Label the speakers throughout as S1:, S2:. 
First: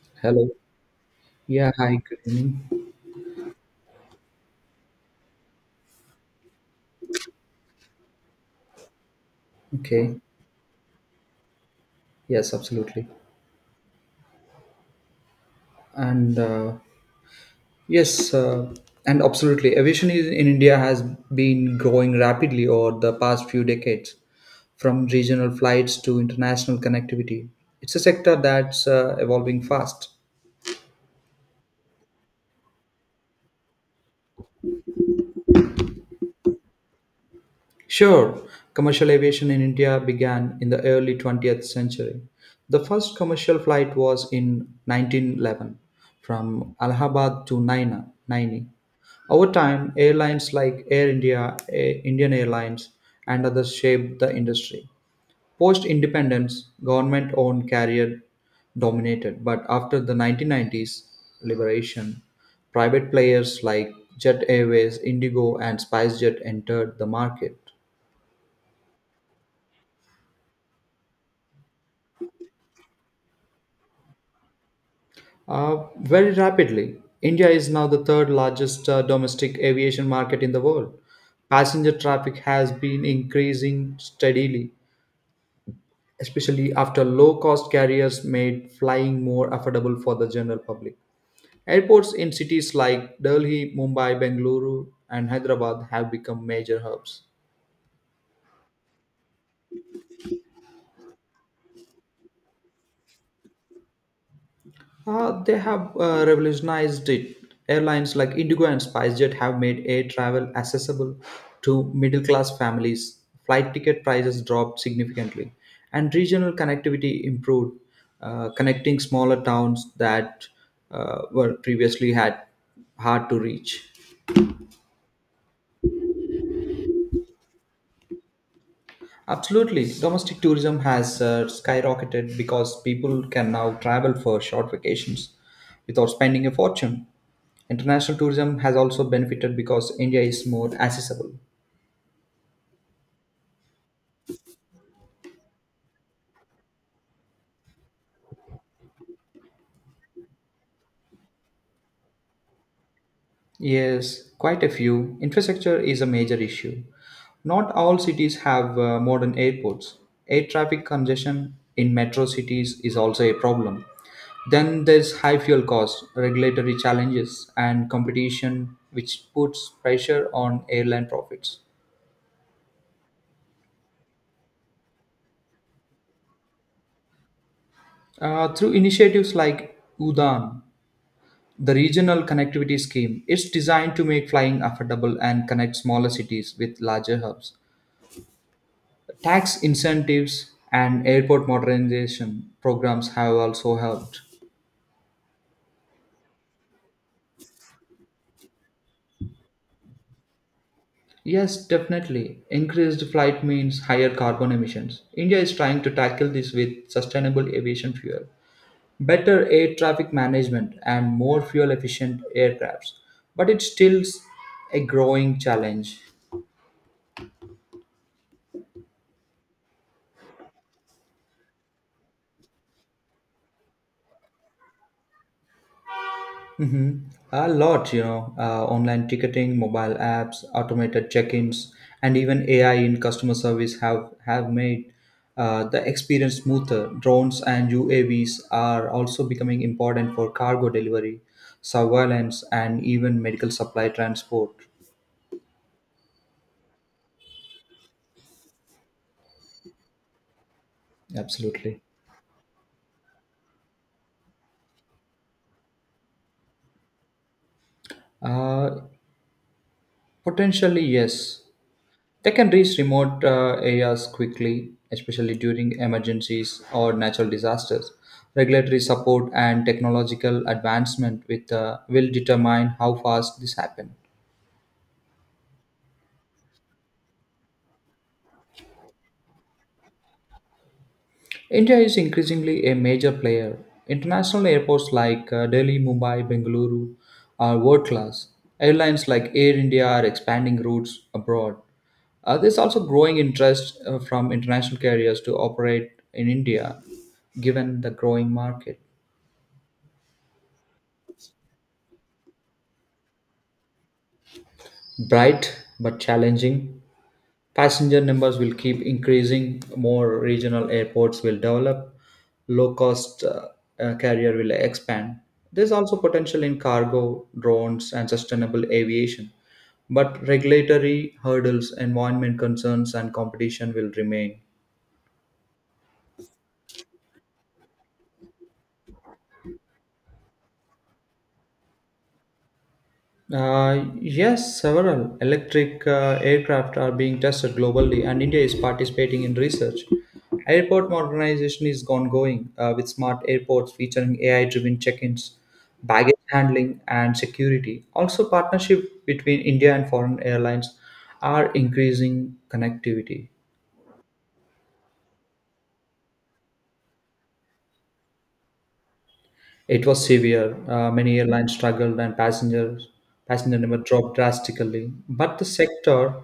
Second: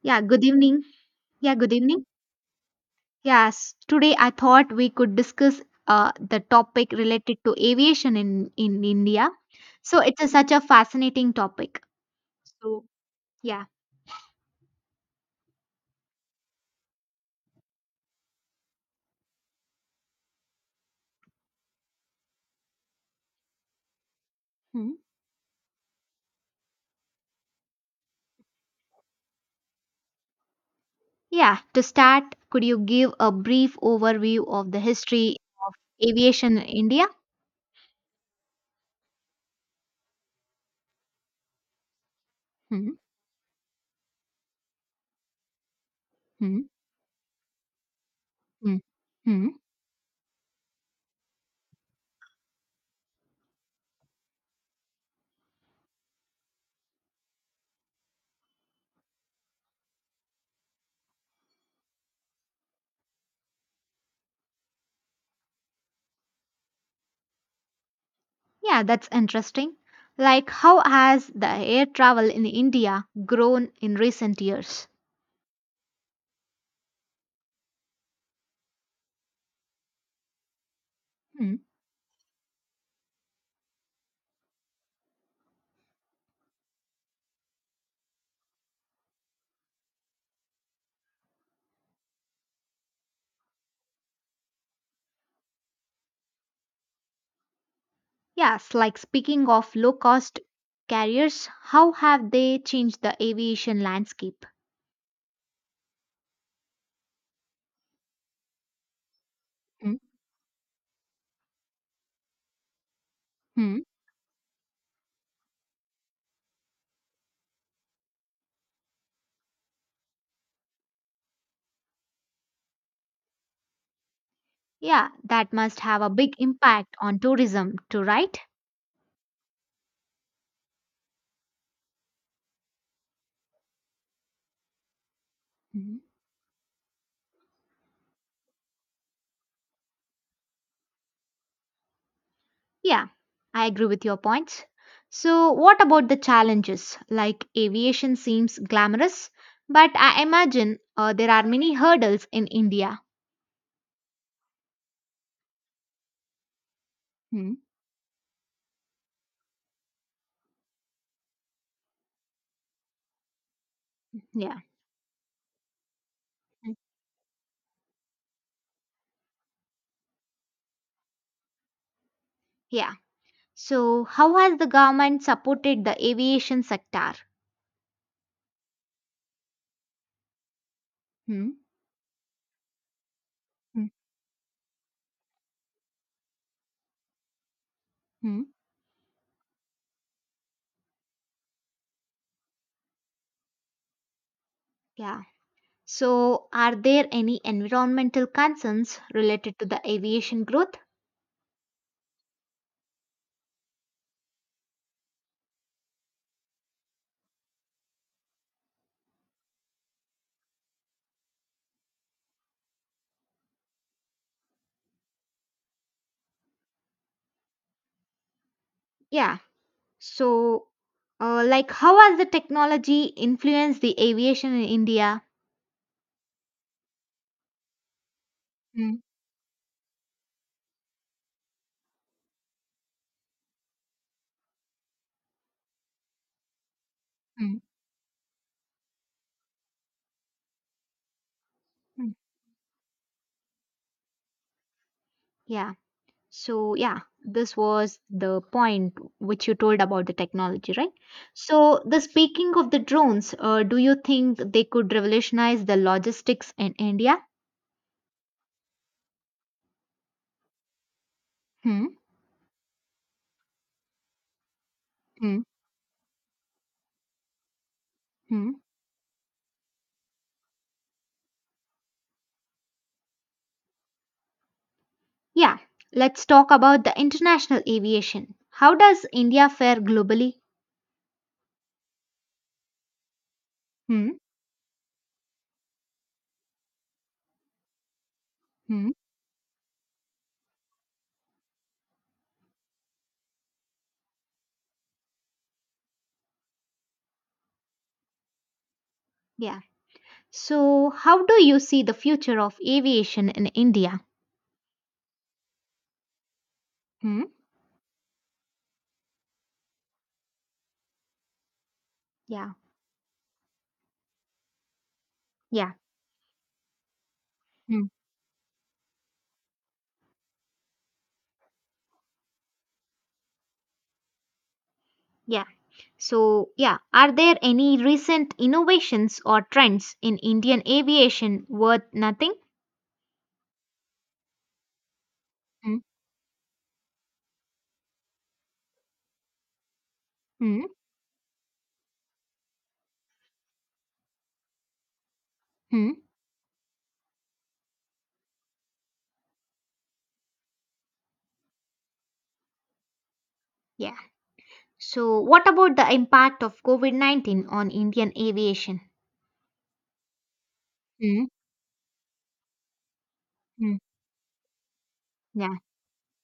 S1: Yeah, good
S2: Hello.
S1: evening. Yeah, good
S2: Yeah, hi,
S1: evening.
S2: good evening.
S1: Yes, today I thought we could discuss the topic related to aviation in India. So
S2: Okay.
S1: it's a, such a fascinating topic.
S2: Yes,
S1: So,
S2: absolutely.
S1: yeah.
S2: And yes, and absolutely. Aviation is, in India has been growing rapidly over the past few decades,
S1: Hmm.
S2: from regional flights to international connectivity. It's a sector that's evolving fast.
S1: Yeah, to start, could you give a brief overview of the history aviation in India?
S2: Sure, commercial aviation in India began in the early 20th century. The
S1: Hmm.
S2: first commercial flight was in 1911
S1: Hmm.
S2: from Allahabad to Naina, Naini.
S1: Hmm. Hmm.
S2: Over time, airlines like Air India, Indian Airlines, and others shaped the industry. Post independence, government owned carrier dominated, but after the 1990s liberation, private players like Jet Airways, Indigo, and SpiceJet entered the market.
S1: Yeah, that's interesting. Like, how has the air travel in India grown in recent years?
S2: Very rapidly, India is now the third largest domestic aviation market in the world. Passenger traffic has been increasing steadily, especially after low cost carriers made flying more affordable for the general public. Airports in cities like Delhi, Mumbai, Bengaluru, and Hyderabad have become major hubs.
S1: Yes, like speaking of low cost carriers, how have they changed the aviation landscape?
S2: They have revolutionized it. Airlines like Indigo and SpiceJet have made
S1: Hmm?
S2: air travel accessible to middle class families. Flight
S1: Hmm?
S2: ticket prices dropped significantly, and regional connectivity improved, connecting smaller towns that were previously had hard to reach.
S1: Yeah, that must have a big impact on tourism too, right?
S2: Absolutely. Domestic tourism has skyrocketed because people can now travel for short vacations
S1: Hmm?
S2: without spending a fortune. International tourism has also benefited because India is more accessible.
S1: Yeah, I agree with your points. So, what about the challenges? Like aviation seems glamorous, but I imagine there are many hurdles in India.
S2: Yes, quite a few. Infrastructure is a major issue.
S1: Hmm?
S2: Not all cities have modern airports. Air traffic congestion in metro cities is also a problem.
S1: Yeah,
S2: Then there's high fuel costs,
S1: Mm,
S2: regulatory challenges, and competition, which puts pressure on airline profits.
S1: yeah. So, how has the government supported the aviation sector?
S2: Through initiatives like UDAN,
S1: Hmm?
S2: the regional connectivity scheme, it's
S1: Hmm?
S2: designed to make flying affordable and connect smaller cities with larger hubs.
S1: Hmm?
S2: Tax incentives and airport modernization programs have also helped.
S1: Yeah. So, are there any environmental concerns related to the aviation growth?
S2: Yes, definitely. Increased flight means higher carbon emissions. India is trying to tackle this with sustainable aviation fuel, better air traffic management, and more fuel efficient aircrafts. But it still a growing challenge.
S1: Yeah. So, how has the technology influenced the aviation in India?
S2: hmm A lot,
S1: Mm,
S2: online ticketing, mobile apps, automated check-ins, and even AI in customer service have made the experience smoother. Drones
S1: mm,
S2: and UAVs are also becoming important for cargo delivery,
S1: mm.
S2: surveillance, and even medical supply transport.
S1: Yeah. So, yeah, this was the point which you told about the technology, right? So,
S2: Absolutely.
S1: the speaking of the drones, do you think they could revolutionize the logistics in India?
S2: Uh, potentially, yes.
S1: Hmm.
S2: They can reach remote areas quickly, especially during emergencies or natural disasters.
S1: Hmm.
S2: Regulatory support and technological advancement with, will determine how fast this happens.
S1: Yeah, let's talk about the international aviation. How does India fare globally?
S2: India is increasingly a major player.
S1: Hmm.
S2: International airports like Delhi, Mumbai, Bengaluru are world class.
S1: Hmm.
S2: Airlines like Air India are expanding routes abroad. There's also growing interest from international carriers to operate in India, given the growing market.
S1: Yeah. So, how do you see the future of aviation in India?
S2: Bright but challenging.
S1: Hmm.
S2: Passenger numbers will keep increasing, more regional airports will develop,
S1: Yeah.
S2: low cost carrier will expand. There's
S1: Yeah.
S2: also potential in cargo,
S1: Hmm.
S2: drones, and sustainable aviation. But regulatory hurdles, environment concerns, and competition will remain.
S1: Yeah. So, yeah, are there any recent innovations or trends in Indian aviation worth nothing?
S2: Yes, several
S1: Hmm.
S2: electric aircraft are being tested globally, and India is participating in research.
S1: Hmm.
S2: Airport modernization is ongoing with smart airports featuring AI driven check ins,
S1: Hmm.
S2: baggage handling, and security. Also, partnership between India and foreign airlines are increasing connectivity.
S1: Yeah. So, what about the impact of COVID COVID-19 on Indian aviation?
S2: It was severe. Many
S1: Hmm.
S2: airlines struggled, and passenger
S1: Hmm.
S2: number dropped drastically. But the
S1: Yeah.
S2: sector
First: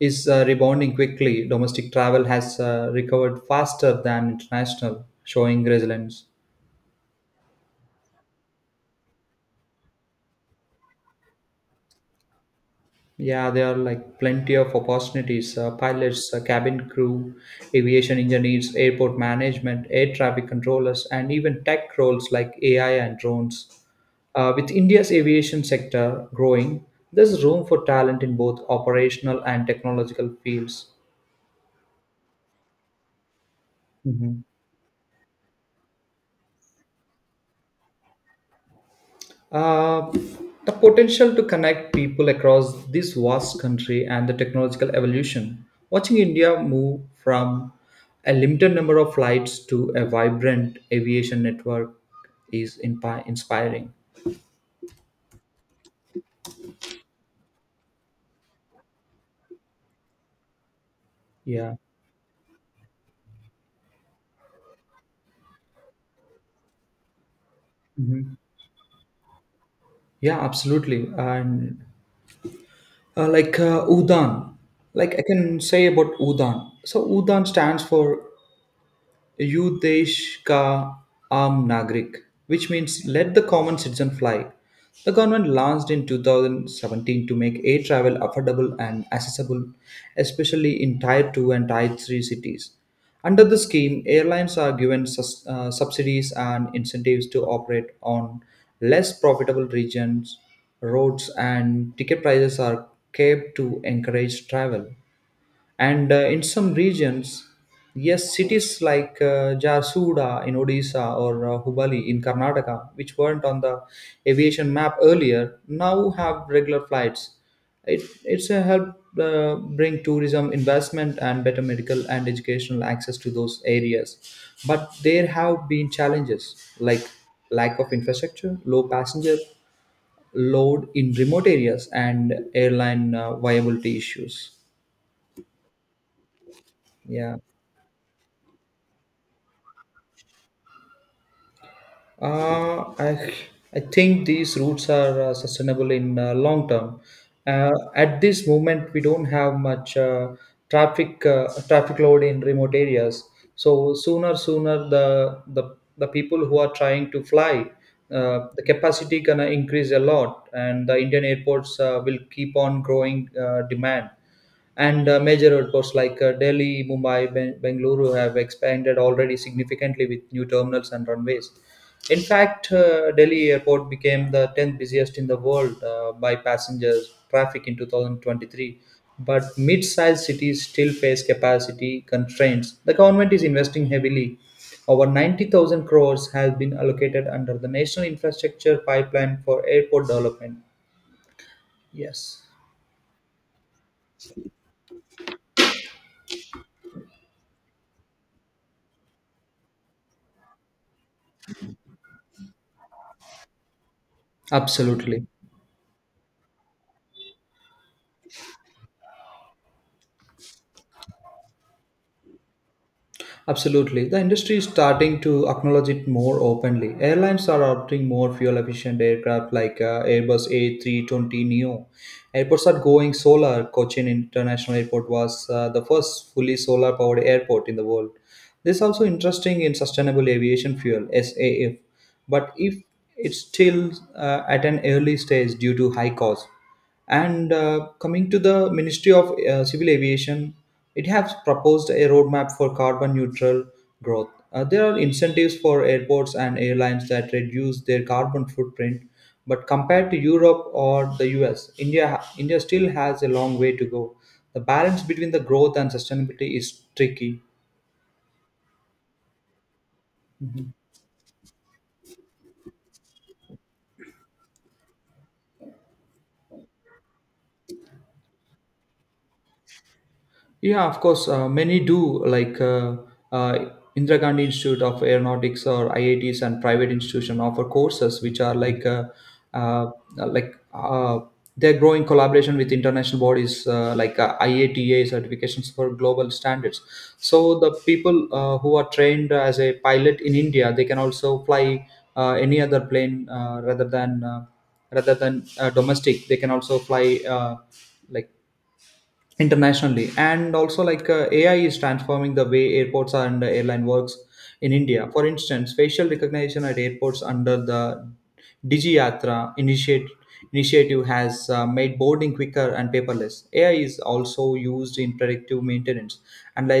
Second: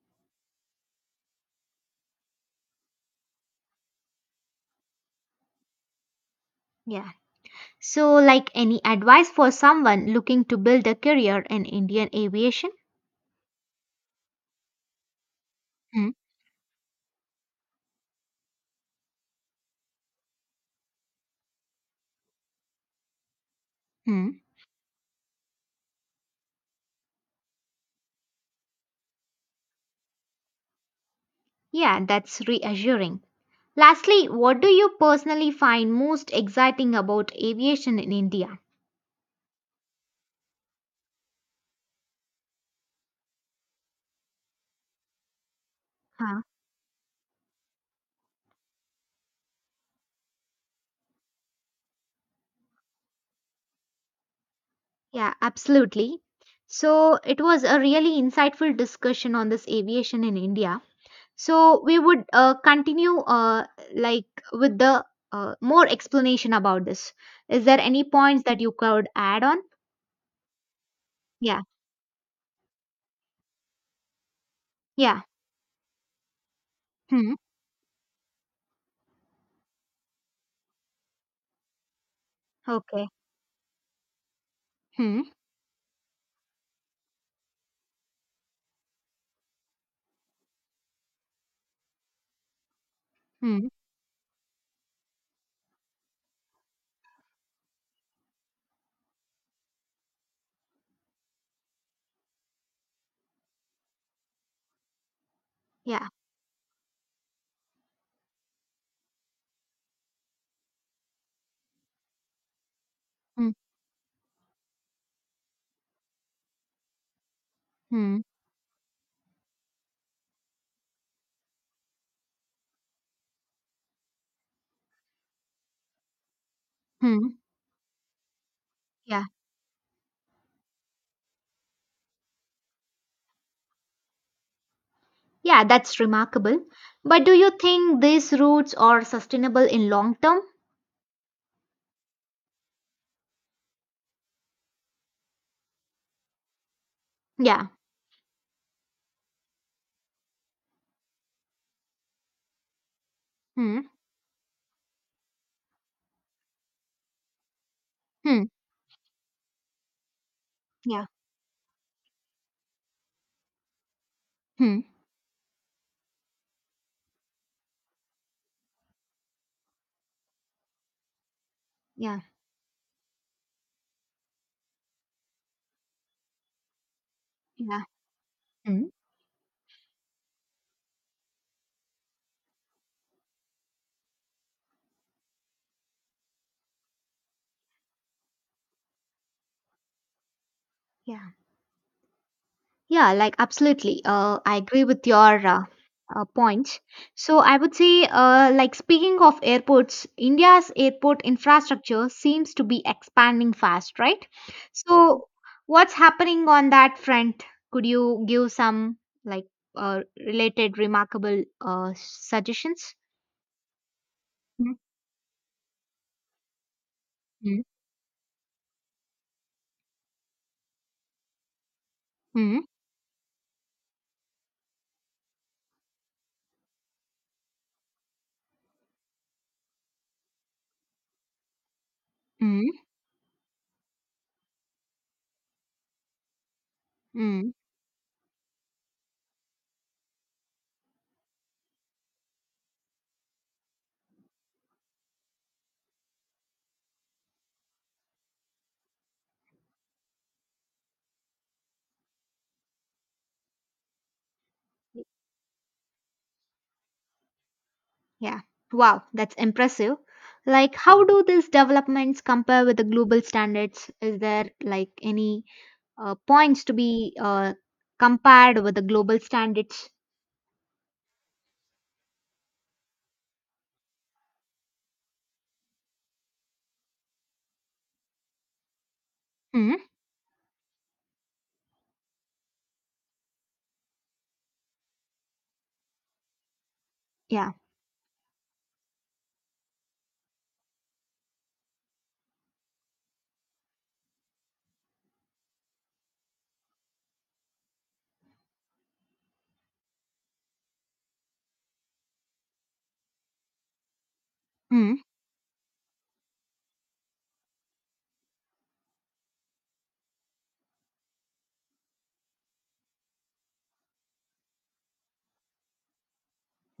S2: is rebounding quickly. Domestic travel has recovered faster than international, showing resilience.
S1: Yeah. So, like any advice for someone looking to build a career in Indian aviation?
S2: Yeah, there are like plenty of opportunities,
S1: Hmm.
S2: pilots, cabin crew, aviation engineers, airport management, air traffic controllers, and even tech roles like AI and drones.
S1: Hmm.
S2: With India's aviation sector growing, there's room for talent in both operational and technological fields.
S1: Yeah, that's reassuring. Lastly,
S2: Mhm.
S1: what do you personally find most exciting about aviation in India?
S2: Uh, the potential to connect people across this vast country and the technological evolution. Watching
S1: Huh.
S2: India move from a limited number of flights to a vibrant aviation network is inspiring.
S1: Yeah, absolutely. So it was a really insightful discussion on this aviation in India.
S2: Yeah.
S1: So we would continue like with the more explanation about this. Is there any
S2: Mhm.
S1: points that you could add on?
S2: Yeah, absolutely.
S1: Yeah,
S2: And UDAN, like
S1: yeah.
S2: I can say about UDAN. So
S1: Hmm.
S2: UDAN stands for Yudesh Ka Aam Nagrik, which means
S1: Okay.
S2: let the common citizen fly. The
S1: Hmm,
S2: government launched in 2017 to make air travel affordable and accessible, especially in Tier 2 and Tier 3 cities. Under the
S1: hmm,
S2: scheme, airlines are given subsidies and incentives to operate on less profitable regions, roads, and ticket prices are kept to encourage travel,
S1: yeah,
S2: and in some regions, yes, cities like Jharsuguda in Odisha or Hubali in Karnataka, which weren't
S1: hmm,
S2: on the aviation map earlier, now have regular flights. it,
S1: hmm,
S2: it's a help, bring tourism investment and better medical and educational access to those areas. But there have been challenges like
S1: hmm,
S2: lack of infrastructure, low
S1: yeah,
S2: passenger load in remote areas, and airline viability issues.
S1: yeah, that's remarkable. But do
S2: Yeah.
S1: you think these routes are sustainable in long term?
S2: Uh, I, I think these routes are sustainable in long term.
S1: Yeah,
S2: At this moment, we don't have much traffic load in remote areas.
S1: hmm,
S2: So sooner the people who are trying to fly,
S1: hmm,
S2: the capacity gonna increase a lot, and the
S1: yeah,
S2: Indian airports will keep on growing demand.
S1: hmm,
S2: And major airports like Delhi, Mumbai, Bengaluru have expanded already significantly with new terminals and runways.
S1: yeah,
S2: In fact, Delhi airport became the 10th busiest in the world by passengers traffic in
S1: yeah,
S2: 2023.
S1: hmm,
S2: But mid-sized cities still face capacity constraints. The government is investing heavily. Over 90,000 crores has been allocated under the National Infrastructure Pipeline for Airport Development.
S1: yeah.
S2: Yes,
S1: Yeah, like absolutely. I agree with your points. So I would say, speaking of airports, India's airport infrastructure seems to be expanding fast, right? So
S2: absolutely.
S1: what's happening on that front? Could you give some like related remarkable suggestions?
S2: Absolutely. The industry is starting to acknowledge it more openly. Airlines
S1: Mm-hmm.
S2: are adopting more fuel efficient aircraft like Airbus A320 Neo.
S1: Mm-hmm.
S2: Airports are going solar. Cochin International Airport was the first fully solar powered airport in the world. This is also interesting in sustainable aviation fuel SAF, but
S1: Mm-hmm.
S2: if it's still at an early stage due to high cost.
S1: Mm-hmm.
S2: And coming to the Ministry of Civil Aviation, it has proposed a roadmap for carbon neutral growth. There are incentives for airports and airlines that reduce their carbon footprint, but compared to Europe or the US, India still has a long way to go. The balance between the growth and sustainability is tricky.
S1: Yeah. Wow, that's impressive. Like, how do these developments compare with the global standards? Is there like any points to be compared with the global standards?
S2: Yeah, of course, many do, like uh, Indira Gandhi Institute of Aeronautics or IITs and private institution offer courses which are like
S1: Mm,
S2: uh, like uh, they're growing collaboration with international bodies like IATA certifications for global standards.
S1: yeah.
S2: So the people who are trained as a pilot in India, they can also fly any other plane rather than domestic. They can also fly like internationally. And also like AI is transforming the way airports and airline works in
S1: Mm,
S2: India. For instance, facial recognition at airports under the Digiyatra initiate initiative has made boarding quicker and paperless. AI is also used in predictive maintenance,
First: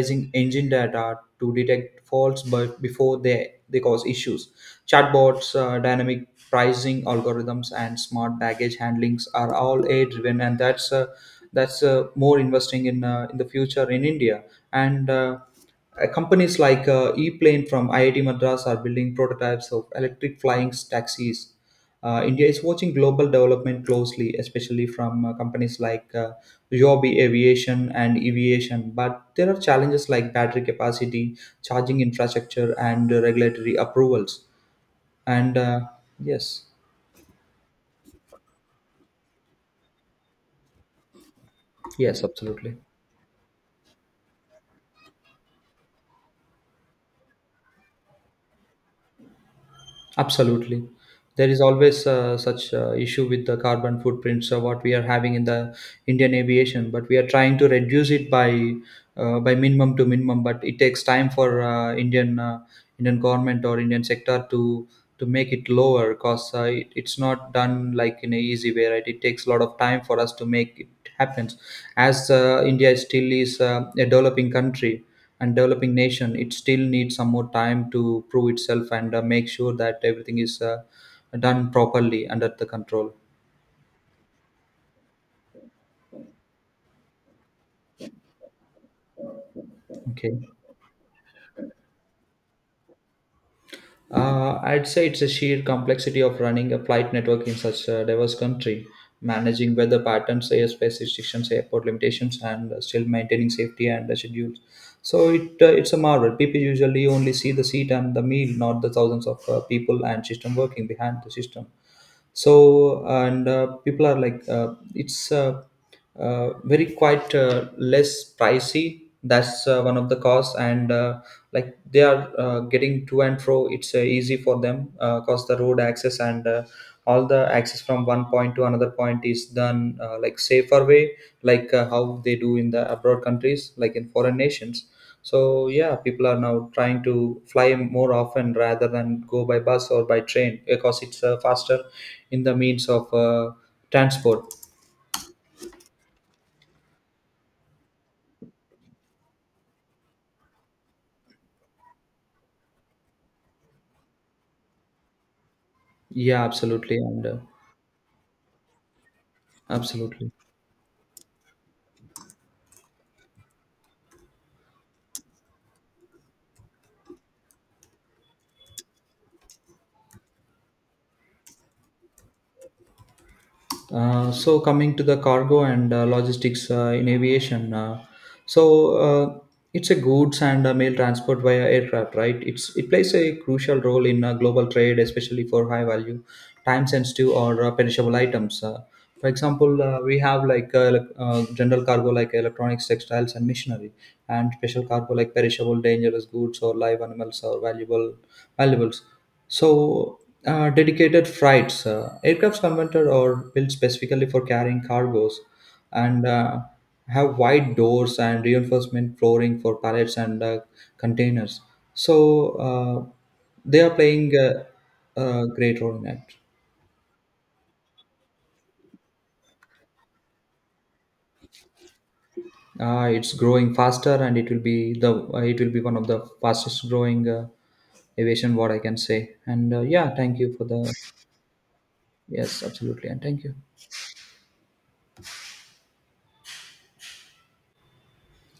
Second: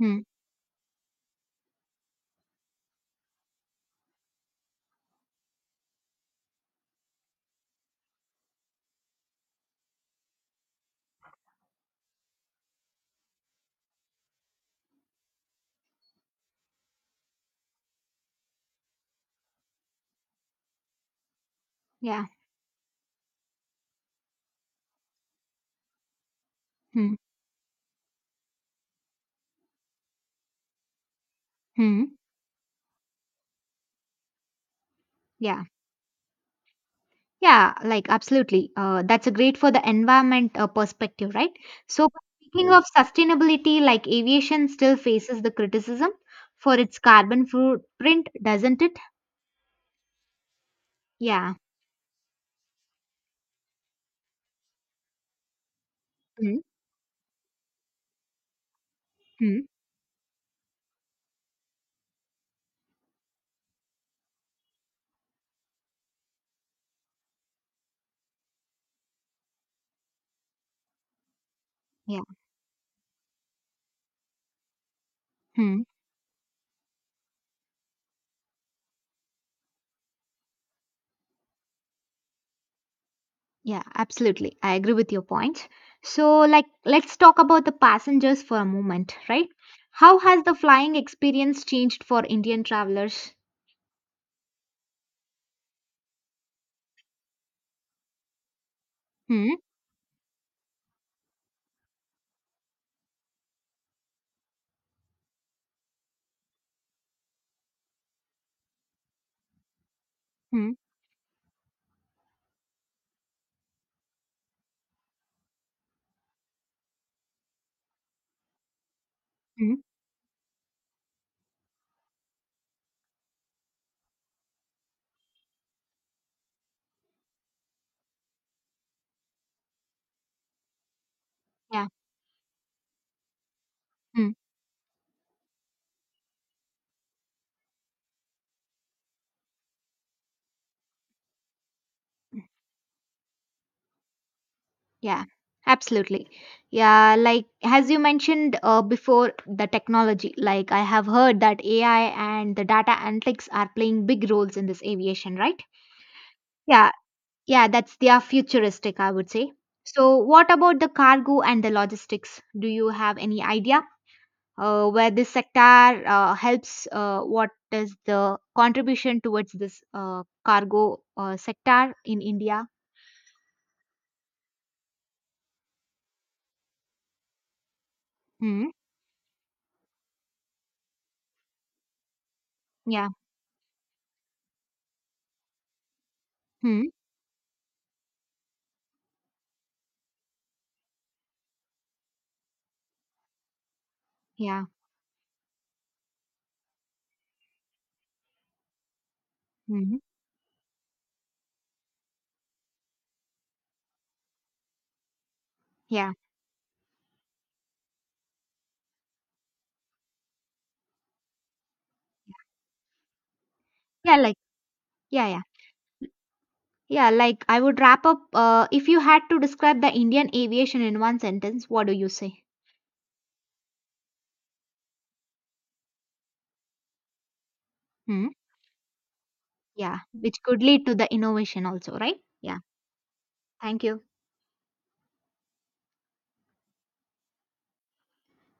S1: mm,
S2: engine data to detect faults but before they cause issues. Chatbots, dynamic pricing algorithms, and smart baggage handlings are all AI driven, and that's more investing in in the future in India. And companies like Eplane from IIT Madras are building prototypes of electric flying taxis. Uh,
S1: yeah.
S2: India is watching global development closely, especially from companies like
S1: Mm,
S2: Yobi Aviation and Aviation. But there are challenges like battery capacity, charging
S1: mm,
S2: infrastructure, and regulatory approvals. And
S1: yeah.
S2: yes,
S1: Yeah, like absolutely. That's a great for the environment perspective, right? So, but
S2: yes,
S1: speaking
S2: absolutely.
S1: of sustainability, like aviation still faces the criticism for its carbon footprint, doesn't it?
S2: Absolutely. There
S1: Yeah.
S2: is always such issue with the carbon footprints what we are having in the Indian
S1: Mm,
S2: aviation, but we are trying to reduce it by by
S1: mm,
S2: minimum to minimum. But it takes time for Indian government or Indian sector to make it lower, because it's not done like in a easy way. Right? It takes a lot of time for us to make it happen.
S1: yeah.
S2: As India still is a developing country and
S1: Hmm.
S2: developing nation, it still needs some more time to prove itself and make sure that everything is done properly under the control.
S1: Yeah, absolutely. I agree with your point. So, like, let's talk about the passengers for a moment, right? How
S2: Okay.
S1: has the flying experience changed for Indian travelers?
S2: I'd say it's a sheer complexity of running a flight network in such a diverse country,
S1: Hmm.
S2: managing weather patterns, airspace restrictions, airport limitations, and still maintaining safety and the schedules. So it's a marvel. People usually only see the seat and the meal, not the thousands of people and system
S1: Hmm.
S2: working behind the system. So and people are like, it's very quite less pricey, that's
S1: Hmm.
S2: one of the cause, and like they are getting to and fro, it's easy for them, cause the road access and all the access from one point to another point is done like safer way, like
S1: Yeah.
S2: how they do in the abroad countries, like in
S1: Hmm.
S2: foreign nations. So yeah, people are now trying to fly more often rather than go by bus or by train because it's faster in the means of transport.
S1: Yeah. Absolutely. Yeah. Like, as you mentioned before, the technology. Like, I have heard that AI and the data analytics are playing big roles in this aviation, right?
S2: Yeah,
S1: Yeah.
S2: absolutely, and
S1: Yeah, that's they are futuristic, I would say. So,
S2: absolutely.
S1: what about the cargo and the logistics? Do you have any idea where this sector helps? What is the contribution towards this cargo sector in India?
S2: So, coming to the cargo and logistics in aviation, so
S1: Hmm.
S2: uh, it's a goods and mail transport via aircraft, right? It
S1: Yeah.
S2: plays a crucial role in global trade, especially for high value,
S1: Hmm.
S2: time sensitive or perishable items. For example, we have like general cargo like electronics, textiles, and machinery, and
S1: Yeah.
S2: special cargo like perishable, dangerous goods or live animals or valuables.
S1: Hmm.
S2: So dedicated freights. Aircrafts converted or built specifically for carrying cargoes
S1: Yeah.
S2: and have wide doors and reinforcement flooring for pallets and containers. So uh, they are
S1: Yeah.
S2: playing
S1: Like.
S2: a,
S1: Yeah. Yeah.
S2: a great role in it.
S1: Yeah. Like I would wrap up. If you had to describe the Indian aviation in one sentence, what do you say?
S2: It's growing faster, and it will be the it will be one of the fastest growing
S1: Hmm.
S2: aviation, what I can say. And
S1: Yeah.
S2: yeah, thank
S1: Which
S2: you
S1: could
S2: for
S1: lead to
S2: the
S1: the innovation also, right? Yeah.
S2: yes, absolutely, and thank you.
S1: Thank you.